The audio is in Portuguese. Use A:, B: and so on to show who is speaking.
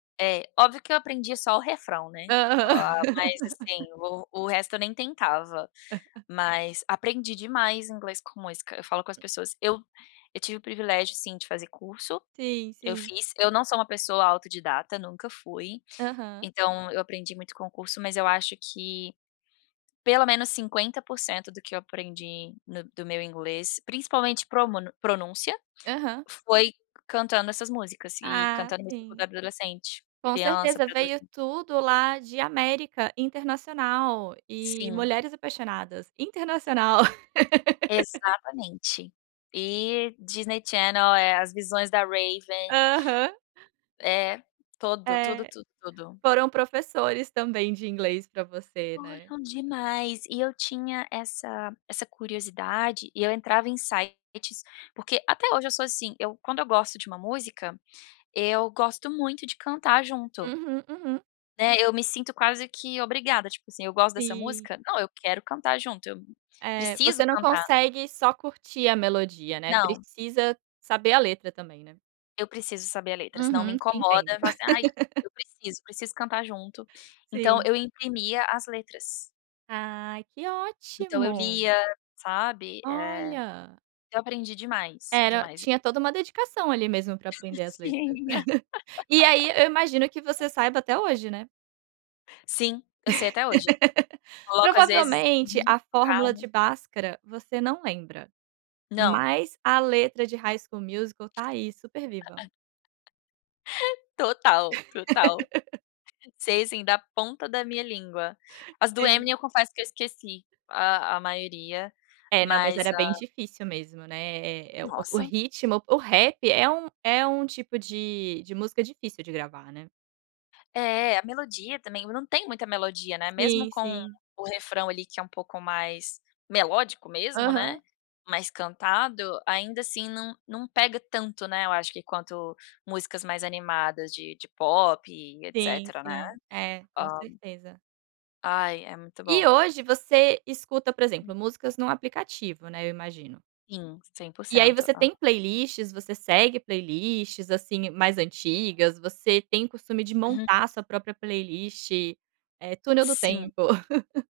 A: É, óbvio que eu aprendi só o refrão, né,
B: Aham.
A: ah, mas assim, o o resto eu nem tentava. Mas aprendi demais inglês com música, eu falo com as pessoas, eu eu tive o privilégio, sim, de fazer curso.
B: Sim,
A: Eu
B: sim.
A: fiz. Eu não sou uma pessoa autodidata, nunca fui.
B: Aham.
A: Então eu aprendi muito com o curso, mas eu acho que pelo menos 50% do que eu aprendi no do meu inglês, principalmente promunu pronúncia,
B: Aham.
A: foi cantando essas músicas, e
B: Ah,
A: cantando música quando eu
B: sim.
A: era adolescente.
B: Com
A: Criança
B: certeza,
A: para
B: veio
A: adolescente.
B: tudo lá de América Internacional e
A: Sim.
B: Mulheres Apaixonadas. Internacional.
A: Exatamente. E Disney Channel, eh, As Visões da Raven
B: Aham.
A: É, todo, tudo,
B: Eh.
A: tudo, tudo.
B: Foram professores, também, de inglês pra você, né.
A: Foram demais, e eu tinha essa essa curiosidade, e eu entrava em sites, porque, até hoje eu sou assim, eu quando eu gosto de uma música, eu gosto muito de cantar junto
B: Uhum, uhum.
A: né, eu me sinto quase que obrigada, tipo assim, eu gosto dessa
B: Sim.
A: música, não, eu quero cantar junto, eu
B: É.
A: preciso
B: Você não
A: cantar.
B: consegue só curtir a melodia, né,
A: Não.
B: precisa saber a letra também, né.
A: Eu preciso saber a letra, senão me
B: Uhum, te
A: incomoda,
B: entendo.
A: eu falo, assim: "Ai, eu preciso, preciso cantar junto". Então
B: Sim.
A: eu imprimia as letras.
B: Ai, que
A: Então eu
B: ótimo!
A: lia, sabe, eh,
B: Olha.
A: eu aprendi demais.
B: Era
A: Demais, e
B: tinha toda uma dedicação, ali mesmo, pra aprender as letras.
A: Tinha.
B: E aí, eu imagino que você saiba até hoje, né.
A: Sim, eu sei até hoje. Coloco às vezes
B: Provavelmente
A: uhum,
B: a
A: no
B: fórmula
A: carro.
B: de Bhaskara, você não lembra,
A: Não.
B: mas a letra de High School Musical está aí, super viva.
A: Total, total. Sei sim, da ponta da minha língua. As do Eminem,
B: Sim.
A: eu confesso que eu esqueci a a maioria,
B: É, não, mas
A: mas
B: era bem
A: a
B: difícil mesmo, né. Eh, o o
A: Nossa.
B: ritmo, o p o rap é um é um tipo de de música difícil de gravar, né.
A: É, a melodia também, não tem muita melodia, né, mesmo
B: Sim,
A: com
B: sim.
A: o refrão, ali, que é um pouco mais melódico mesmo,
B: Aham.
A: né, mais cantado, ainda assim, não não pega tanto, né, eu acho que quanto músicas mais animadas de de pop e
B: Sim,
A: etcetera, né.
B: sim. É,
A: Hã
B: com certeza.
A: Ai, é muito
B: E
A: bom.
B: hoje você escuta, por exemplo, músicas num aplicativo, né, eu imagino.
A: Sim, cem por
B: E aí
A: cento.
B: você
A: Ah.
B: tem playlists, você segue playlists, assim, mais antigas, você tem costume de
A: Uhum.
B: montar sua própria playlist, eh, túnel do
A: Sim.
B: tempo.